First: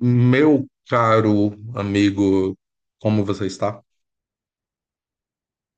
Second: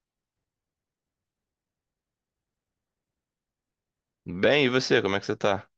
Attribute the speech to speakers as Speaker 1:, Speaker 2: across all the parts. Speaker 1: Meu caro amigo, como você está?
Speaker 2: Bem, e você, como é que você tá?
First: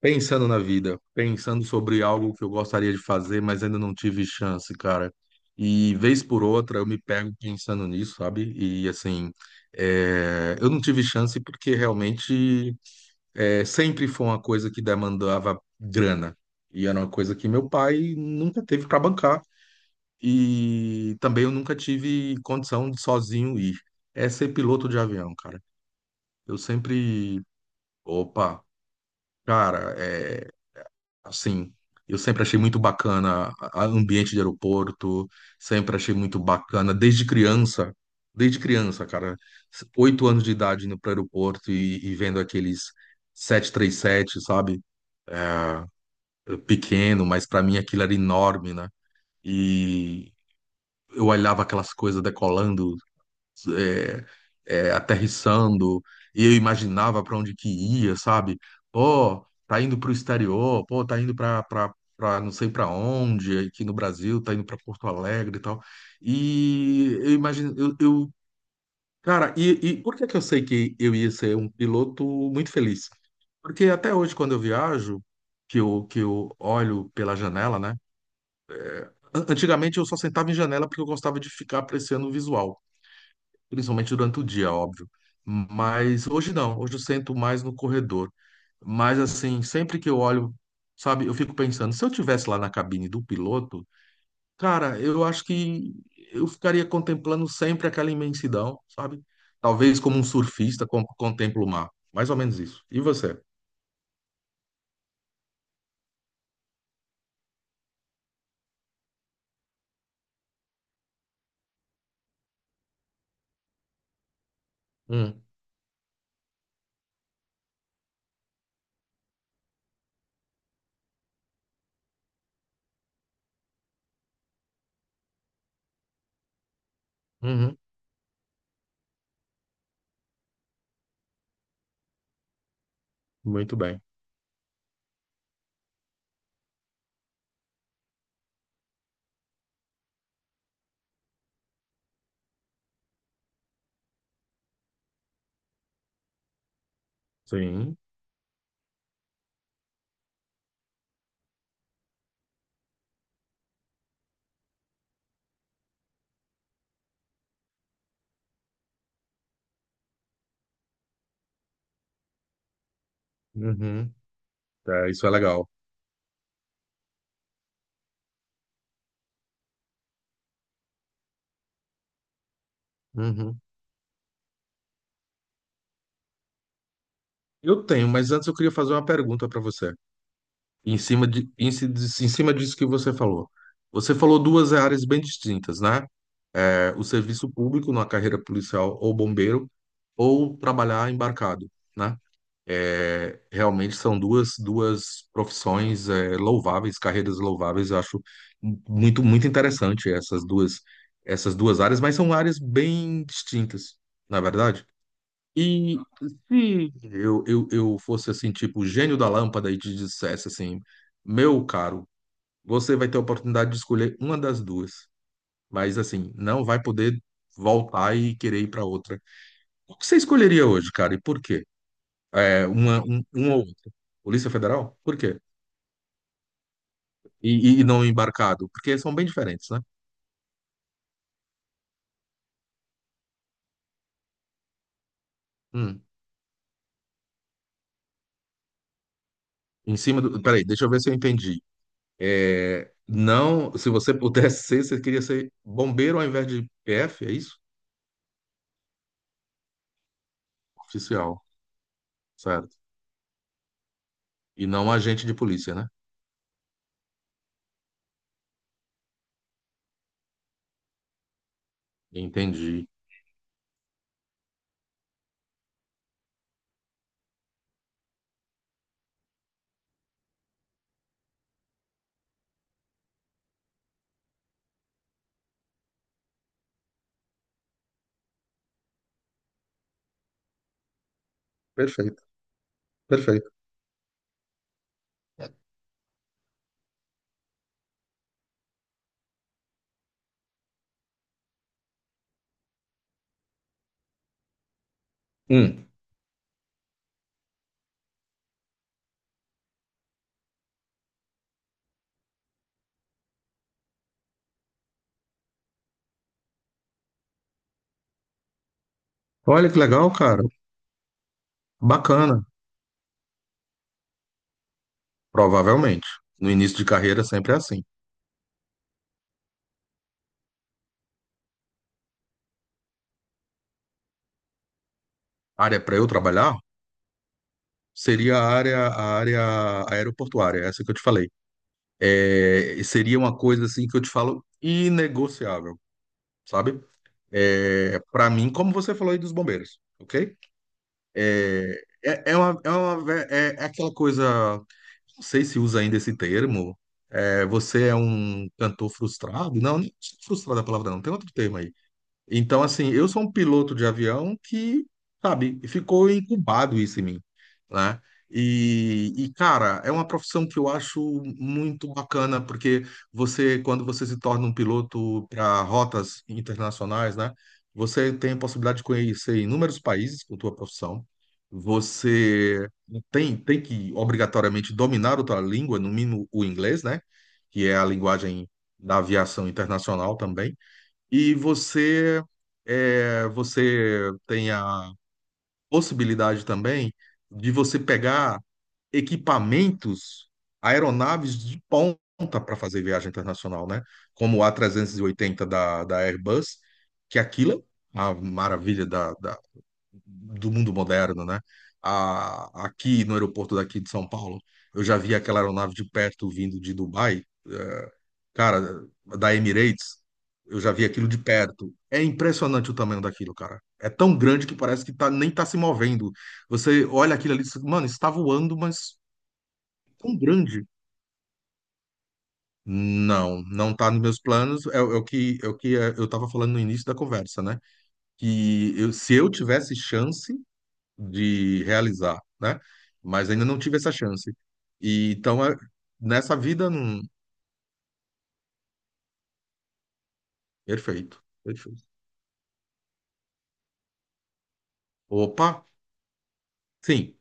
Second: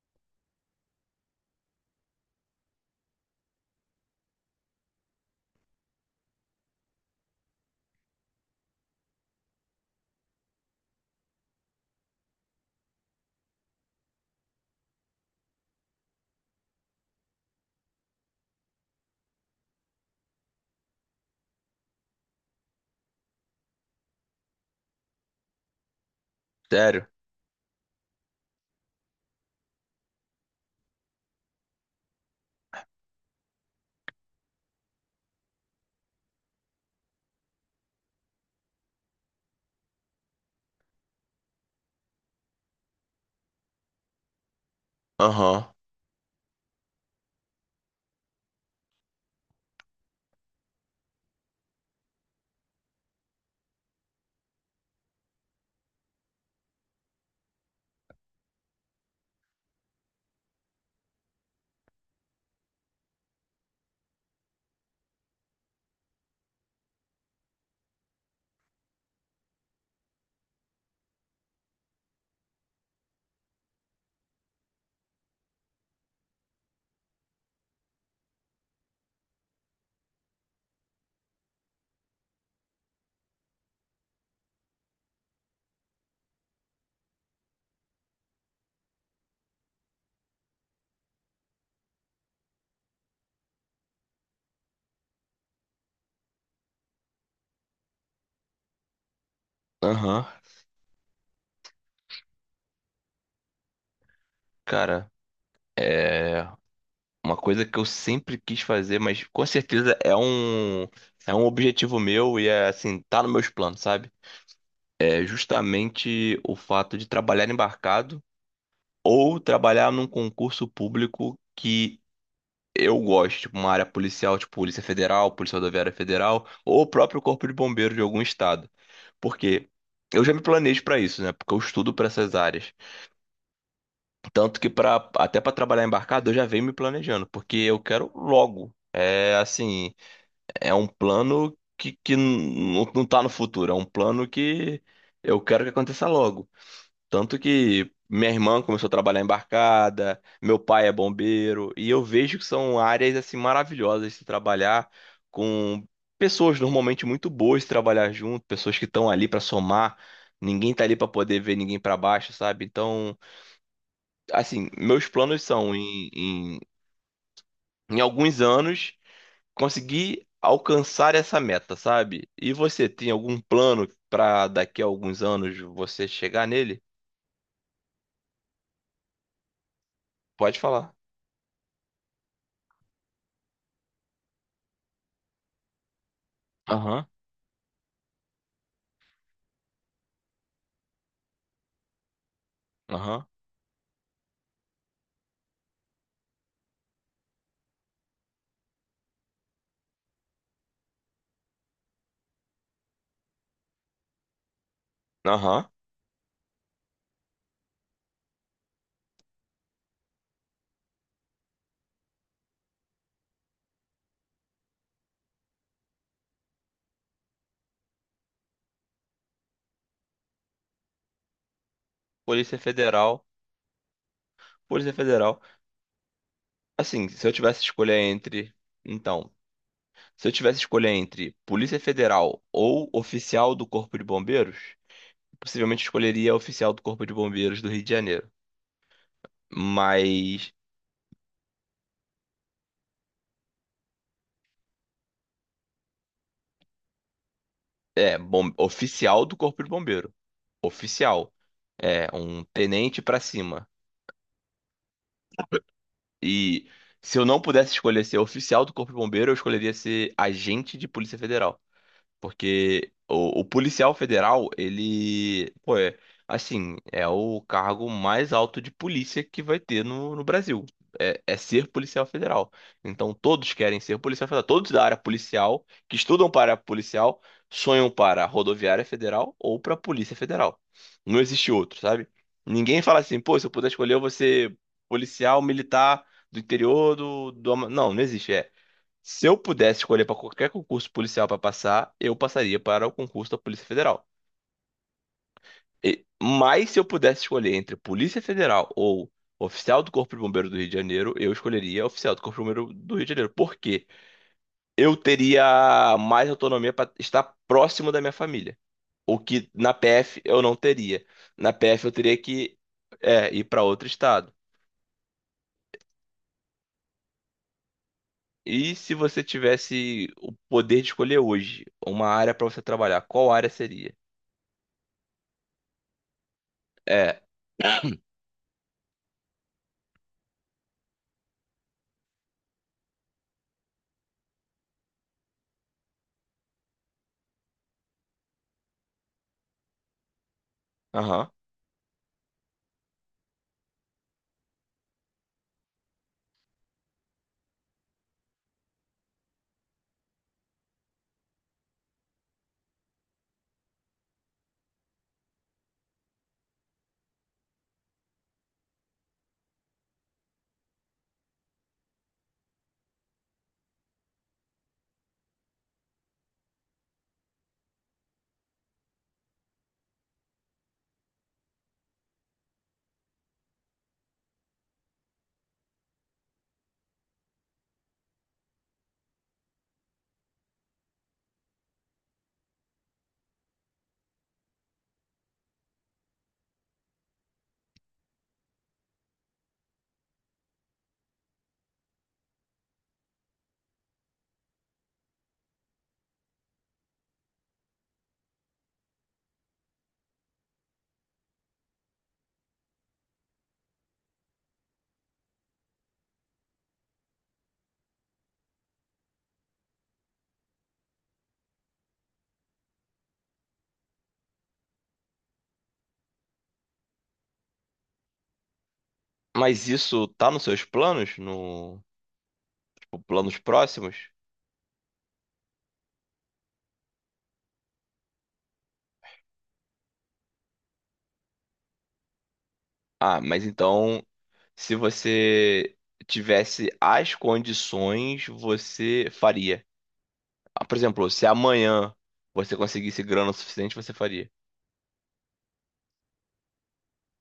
Speaker 1: Pensando na vida, pensando sobre algo que eu gostaria de fazer, mas ainda não tive chance, cara. E vez por outra eu me pego pensando nisso, sabe? E assim, eu não tive chance porque realmente sempre foi uma coisa que demandava grana. E era uma coisa que meu pai nunca teve para bancar. E também eu nunca tive condição de sozinho ir. É ser piloto de avião, cara. Eu
Speaker 2: Sério?
Speaker 1: sempre, opa, cara, é assim, eu sempre achei muito bacana a ambiente de aeroporto, sempre achei muito bacana desde criança, cara, 8 anos de idade indo para o aeroporto e vendo aqueles 737, sabe?
Speaker 2: Aham,
Speaker 1: É, é pequeno, mas para mim aquilo era enorme, né? E eu olhava aquelas coisas decolando, aterrissando, e eu imaginava para onde que ia, sabe? Pô, tá indo para o exterior, pô, tá indo para não sei para onde, aqui no Brasil, tá indo para Porto Alegre e tal. E eu imagino, cara, e por que que eu sei que eu ia ser um piloto muito feliz? Porque até hoje, quando eu viajo, que eu olho pela janela, né? Antigamente eu só sentava em janela porque eu gostava de ficar apreciando o visual, principalmente durante o dia, óbvio. Mas hoje não, hoje eu sento mais no corredor. Mas assim, sempre que eu olho, sabe, eu fico pensando, se eu tivesse lá na cabine do piloto, cara, eu acho que eu ficaria contemplando sempre aquela imensidão, sabe? Talvez como um
Speaker 2: aham.
Speaker 1: surfista contempla o mar. Mais ou menos isso. E você?
Speaker 2: Cara, é uma coisa que eu sempre quis fazer, mas com certeza é um objetivo meu e é assim, tá nos meus planos, sabe? É
Speaker 1: Hum.
Speaker 2: justamente o fato de trabalhar embarcado ou trabalhar num concurso público que eu gosto, tipo uma área policial, tipo Polícia Federal, Polícia Rodoviária Federal ou o próprio Corpo de
Speaker 1: Uhum.
Speaker 2: Bombeiros de algum estado. Porque eu já me planejo pra isso, né? Porque eu estudo pra essas áreas.
Speaker 1: Muito bem.
Speaker 2: Tanto que para até para trabalhar embarcado eu já venho me planejando, porque eu quero logo. É assim, é um plano que não tá no futuro, é um plano que eu quero que aconteça logo. Tanto que
Speaker 1: Sim.
Speaker 2: minha irmã começou a trabalhar embarcada, meu pai é bombeiro, e eu vejo que são áreas assim maravilhosas de se trabalhar com pessoas normalmente muito boas de trabalhar junto, pessoas que estão ali para somar, ninguém tá ali para poder ver ninguém para baixo, sabe? Então,
Speaker 1: Uhum.
Speaker 2: assim, meus
Speaker 1: É, isso é
Speaker 2: planos
Speaker 1: legal.
Speaker 2: são em alguns anos conseguir alcançar essa meta, sabe? E você tem algum
Speaker 1: Uhum.
Speaker 2: plano pra daqui a alguns anos você chegar nele?
Speaker 1: Eu tenho, mas antes eu queria fazer uma pergunta para você.
Speaker 2: Pode falar.
Speaker 1: Em cima de, em, ci- em cima disso que você falou. Você falou duas áreas bem distintas, né? É, o
Speaker 2: Aham,
Speaker 1: serviço público na carreira policial ou bombeiro, ou trabalhar embarcado, né?
Speaker 2: aham,
Speaker 1: É, realmente são duas profissões, louváveis, carreiras louváveis. Eu acho muito, muito interessante essas duas áreas, mas são áreas bem distintas, na verdade.
Speaker 2: aham.
Speaker 1: E se eu fosse assim, tipo, o gênio da lâmpada e te dissesse assim, meu caro, você vai ter a oportunidade de escolher uma das duas, mas assim, não vai poder voltar e querer ir para outra. O que você escolheria hoje, cara, e por quê?
Speaker 2: Polícia
Speaker 1: É, uma,
Speaker 2: Federal,
Speaker 1: um, uma ou outra. Polícia
Speaker 2: Polícia
Speaker 1: Federal? Por
Speaker 2: Federal.
Speaker 1: quê?
Speaker 2: Assim, se eu
Speaker 1: E,
Speaker 2: tivesse que
Speaker 1: e
Speaker 2: escolher
Speaker 1: não
Speaker 2: entre,
Speaker 1: embarcado? Porque são bem
Speaker 2: então,
Speaker 1: diferentes, né?
Speaker 2: se eu tivesse que escolher entre Polícia Federal ou oficial do Corpo de Bombeiros, possivelmente
Speaker 1: Hum.
Speaker 2: escolheria oficial do Corpo de Bombeiros do Rio de Janeiro.
Speaker 1: Em cima do.
Speaker 2: Mas
Speaker 1: Peraí, deixa eu ver se eu entendi. É, não, se você pudesse ser, você queria ser bombeiro ao invés de PF, é isso?
Speaker 2: é, bom, oficial do Corpo de Bombeiro. Oficial.
Speaker 1: Oficial,
Speaker 2: É, um
Speaker 1: certo.
Speaker 2: tenente pra cima.
Speaker 1: E não agente de polícia, né?
Speaker 2: E se eu não pudesse escolher ser oficial do Corpo de Bombeiro, eu escolheria ser agente de Polícia Federal.
Speaker 1: Entendi.
Speaker 2: Porque o policial federal, ele, pô, é, assim, é o cargo mais alto de polícia que vai ter no Brasil. É ser policial federal. Então todos querem ser policial federal. Todos da área policial, que estudam para a policial, sonham para a rodoviária federal ou para a polícia federal. Não existe outro, sabe?
Speaker 1: Perfeito,
Speaker 2: Ninguém fala assim, pô, se eu
Speaker 1: perfeito.
Speaker 2: puder escolher, eu vou ser policial militar do interior do... Ama- Não, não existe. É, se eu pudesse escolher para qualquer concurso policial para passar, eu passaria para o concurso da Polícia Federal.
Speaker 1: Hum.
Speaker 2: E- mas se eu pudesse escolher entre Polícia Federal ou oficial do Corpo de Bombeiro do Rio de Janeiro, eu escolheria oficial do Corpo de Bombeiro do Rio de Janeiro. Por quê? Eu teria mais autonomia para estar próximo da minha família. O que
Speaker 1: Olha
Speaker 2: na
Speaker 1: que legal,
Speaker 2: PF eu
Speaker 1: cara.
Speaker 2: não teria. Na PF eu teria
Speaker 1: Bacana,
Speaker 2: que ir para outro estado.
Speaker 1: provavelmente. No início de carreira sempre é assim.
Speaker 2: E se você tivesse o poder de escolher hoje uma área para você trabalhar, qual área seria?
Speaker 1: Área para eu trabalhar
Speaker 2: É,
Speaker 1: seria a área aeroportuária, é essa que eu te falei. E seria uma coisa assim que eu te falo inegociável, sabe? Para mim, como você falou aí dos bombeiros, ok?
Speaker 2: aham.
Speaker 1: É uma, é aquela coisa, não sei se usa ainda esse termo. Você é um cantor frustrado? Não, nem frustrado é a palavra, não. Tem outro termo aí. Então, assim, eu sou um piloto de avião que, sabe, ficou incubado isso em mim, né? E, cara, é uma profissão que eu acho muito bacana, porque você, quando você se torna um piloto para rotas internacionais, né? Você tem a possibilidade de conhecer inúmeros países com a tua profissão. Você tem que, obrigatoriamente, dominar outra língua, no mínimo o inglês, né? Que é a linguagem da aviação internacional também. E você tem a possibilidade também de você pegar equipamentos, aeronaves de ponta para fazer viagem internacional, né? Como o a trezentos e oitenta da Airbus, que aquilo é a maravilha do mundo moderno, né? Aqui no aeroporto daqui de São Paulo, eu já vi aquela aeronave de perto vindo de Dubai, cara, da Emirates, eu já vi aquilo de perto. É impressionante o tamanho daquilo, cara. É tão grande que parece que tá, nem tá se movendo. Você olha aquilo ali, e diz, mano, está voando, mas
Speaker 2: Mas isso
Speaker 1: tão
Speaker 2: tá nos seus
Speaker 1: grande.
Speaker 2: planos? No, tipo, planos
Speaker 1: Não, não tá nos
Speaker 2: próximos?
Speaker 1: meus planos. É, eu estava falando no início da conversa, né? Se eu tivesse chance de realizar, né?
Speaker 2: Ah,
Speaker 1: Mas
Speaker 2: mas
Speaker 1: ainda não tive essa
Speaker 2: então,
Speaker 1: chance.
Speaker 2: se
Speaker 1: E, então,
Speaker 2: você
Speaker 1: nessa vida,
Speaker 2: tivesse as condições, você faria. Ah, por exemplo,
Speaker 1: perfeito,
Speaker 2: se
Speaker 1: perfeito.
Speaker 2: amanhã você conseguisse grana o suficiente, você faria.
Speaker 1: Opa! Sim,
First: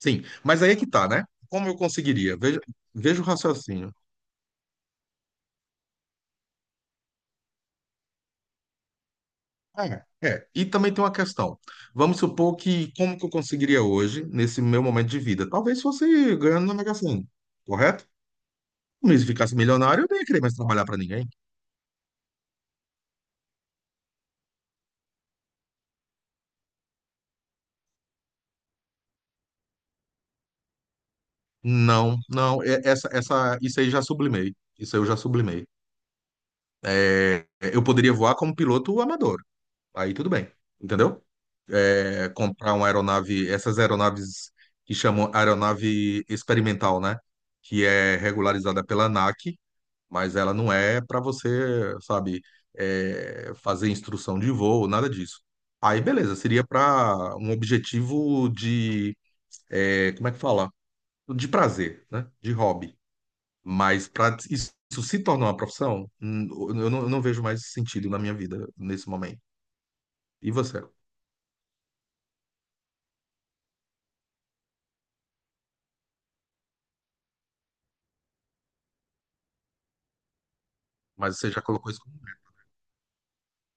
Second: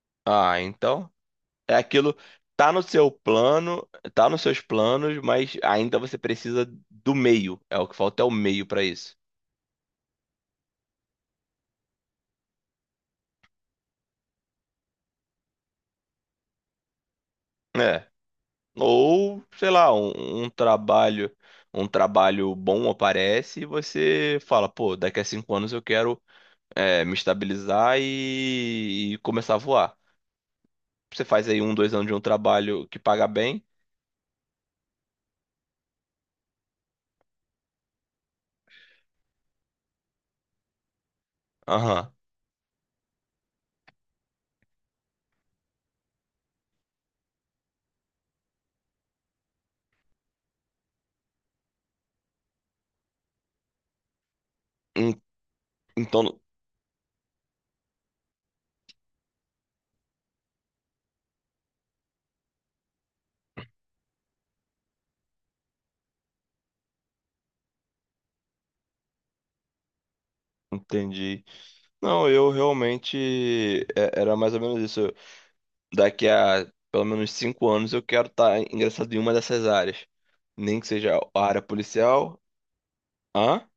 Speaker 1: sim.
Speaker 2: Ah,
Speaker 1: Mas aí é que tá,
Speaker 2: então
Speaker 1: né? Como
Speaker 2: é
Speaker 1: eu
Speaker 2: aquilo,
Speaker 1: conseguiria? Veja,
Speaker 2: tá no seu
Speaker 1: veja o
Speaker 2: plano,
Speaker 1: raciocínio.
Speaker 2: tá nos seus planos, mas ainda você precisa do meio. É o que falta é o meio pra isso.
Speaker 1: É, é. E também tem uma questão. Vamos supor que como que eu conseguiria hoje, nesse meu momento de vida? Talvez fosse ganhando na Mega Sena,
Speaker 2: É.
Speaker 1: correto? Mas se
Speaker 2: Ou,
Speaker 1: ficasse
Speaker 2: sei lá,
Speaker 1: milionário, eu nem ia querer mais trabalhar para ninguém.
Speaker 2: um trabalho bom aparece e você fala, pô, daqui a 5 anos eu quero me estabilizar e começar a voar. Você faz aí um, dois anos de
Speaker 1: Não,
Speaker 2: um
Speaker 1: não. é-
Speaker 2: trabalho que
Speaker 1: Essa,
Speaker 2: paga
Speaker 1: essa,
Speaker 2: bem.
Speaker 1: isso aí já sublimei. Isso aí eu já sublimei. É, eu poderia voar como piloto amador. Aí tudo bem, entendeu?
Speaker 2: Aham.
Speaker 1: Comprar uma aeronave, essas aeronaves que chamam aeronave experimental, né? Que é regularizada pela ANAC, mas ela não é para você, sabe, fazer instrução de voo, nada
Speaker 2: En-
Speaker 1: disso. Aí, beleza,
Speaker 2: Então,
Speaker 1: seria para um objetivo de, como é que fala? De prazer, né? De hobby. Mas para isso se tornar uma profissão, eu não vejo mais sentido na minha vida nesse momento. E você?
Speaker 2: entendi. Não, eu realmente era mais ou menos isso. Eu- daqui a pelo menos 5 anos eu quero estar ingressado em uma dessas áreas. Nem que seja
Speaker 1: Mas
Speaker 2: a
Speaker 1: você já
Speaker 2: área
Speaker 1: colocou isso.
Speaker 2: policial. Hã?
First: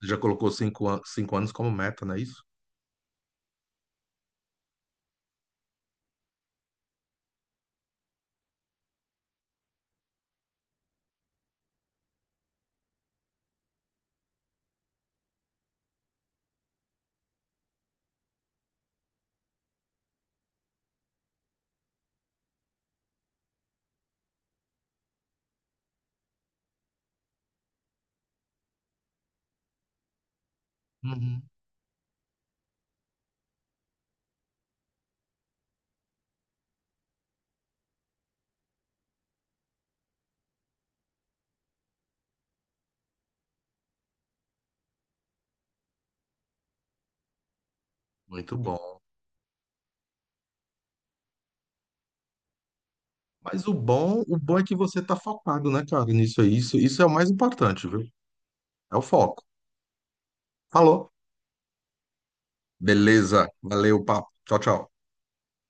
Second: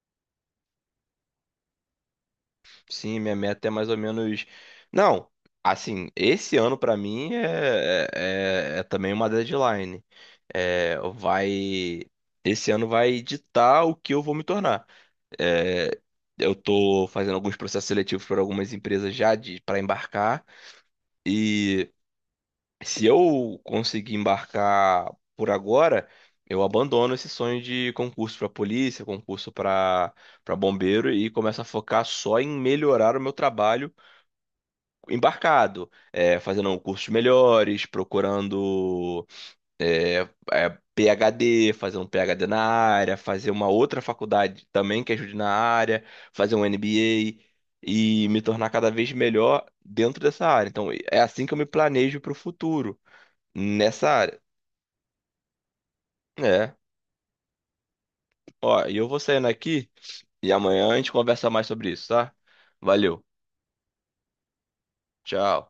Speaker 1: Já colocou 5 anos como meta, não é isso?
Speaker 2: Sim, minha meta é mais ou menos. Não, assim, esse ano pra mim é também uma deadline. É, vai. Esse ano vai ditar o que eu vou me tornar. É, eu tô fazendo alguns processos seletivos para algumas empresas já de para embarcar. E se eu conseguir embarcar por agora, eu abandono esse sonho de concurso para polícia, concurso para para bombeiro e
Speaker 1: Uhum.
Speaker 2: começo a focar só em melhorar o meu trabalho embarcado, é, fazendo cursos melhores, procurando PhD, fazer um PhD na área, fazer uma outra faculdade também que ajude na área, fazer um MBA e me
Speaker 1: Muito
Speaker 2: tornar cada
Speaker 1: bom.
Speaker 2: vez melhor dentro dessa área. Então, é assim que eu me planejo para o futuro,
Speaker 1: Mas o
Speaker 2: nessa
Speaker 1: bom, o
Speaker 2: área.
Speaker 1: bom é que você tá focado, né, cara, nisso aí.
Speaker 2: É,
Speaker 1: Isso é o mais importante, viu?
Speaker 2: ó, e
Speaker 1: É o
Speaker 2: eu vou
Speaker 1: foco.
Speaker 2: saindo aqui e amanhã a
Speaker 1: Falou.
Speaker 2: gente conversa mais sobre isso, tá? Valeu,
Speaker 1: Beleza. Valeu, papo. Tchau, tchau.
Speaker 2: tchau.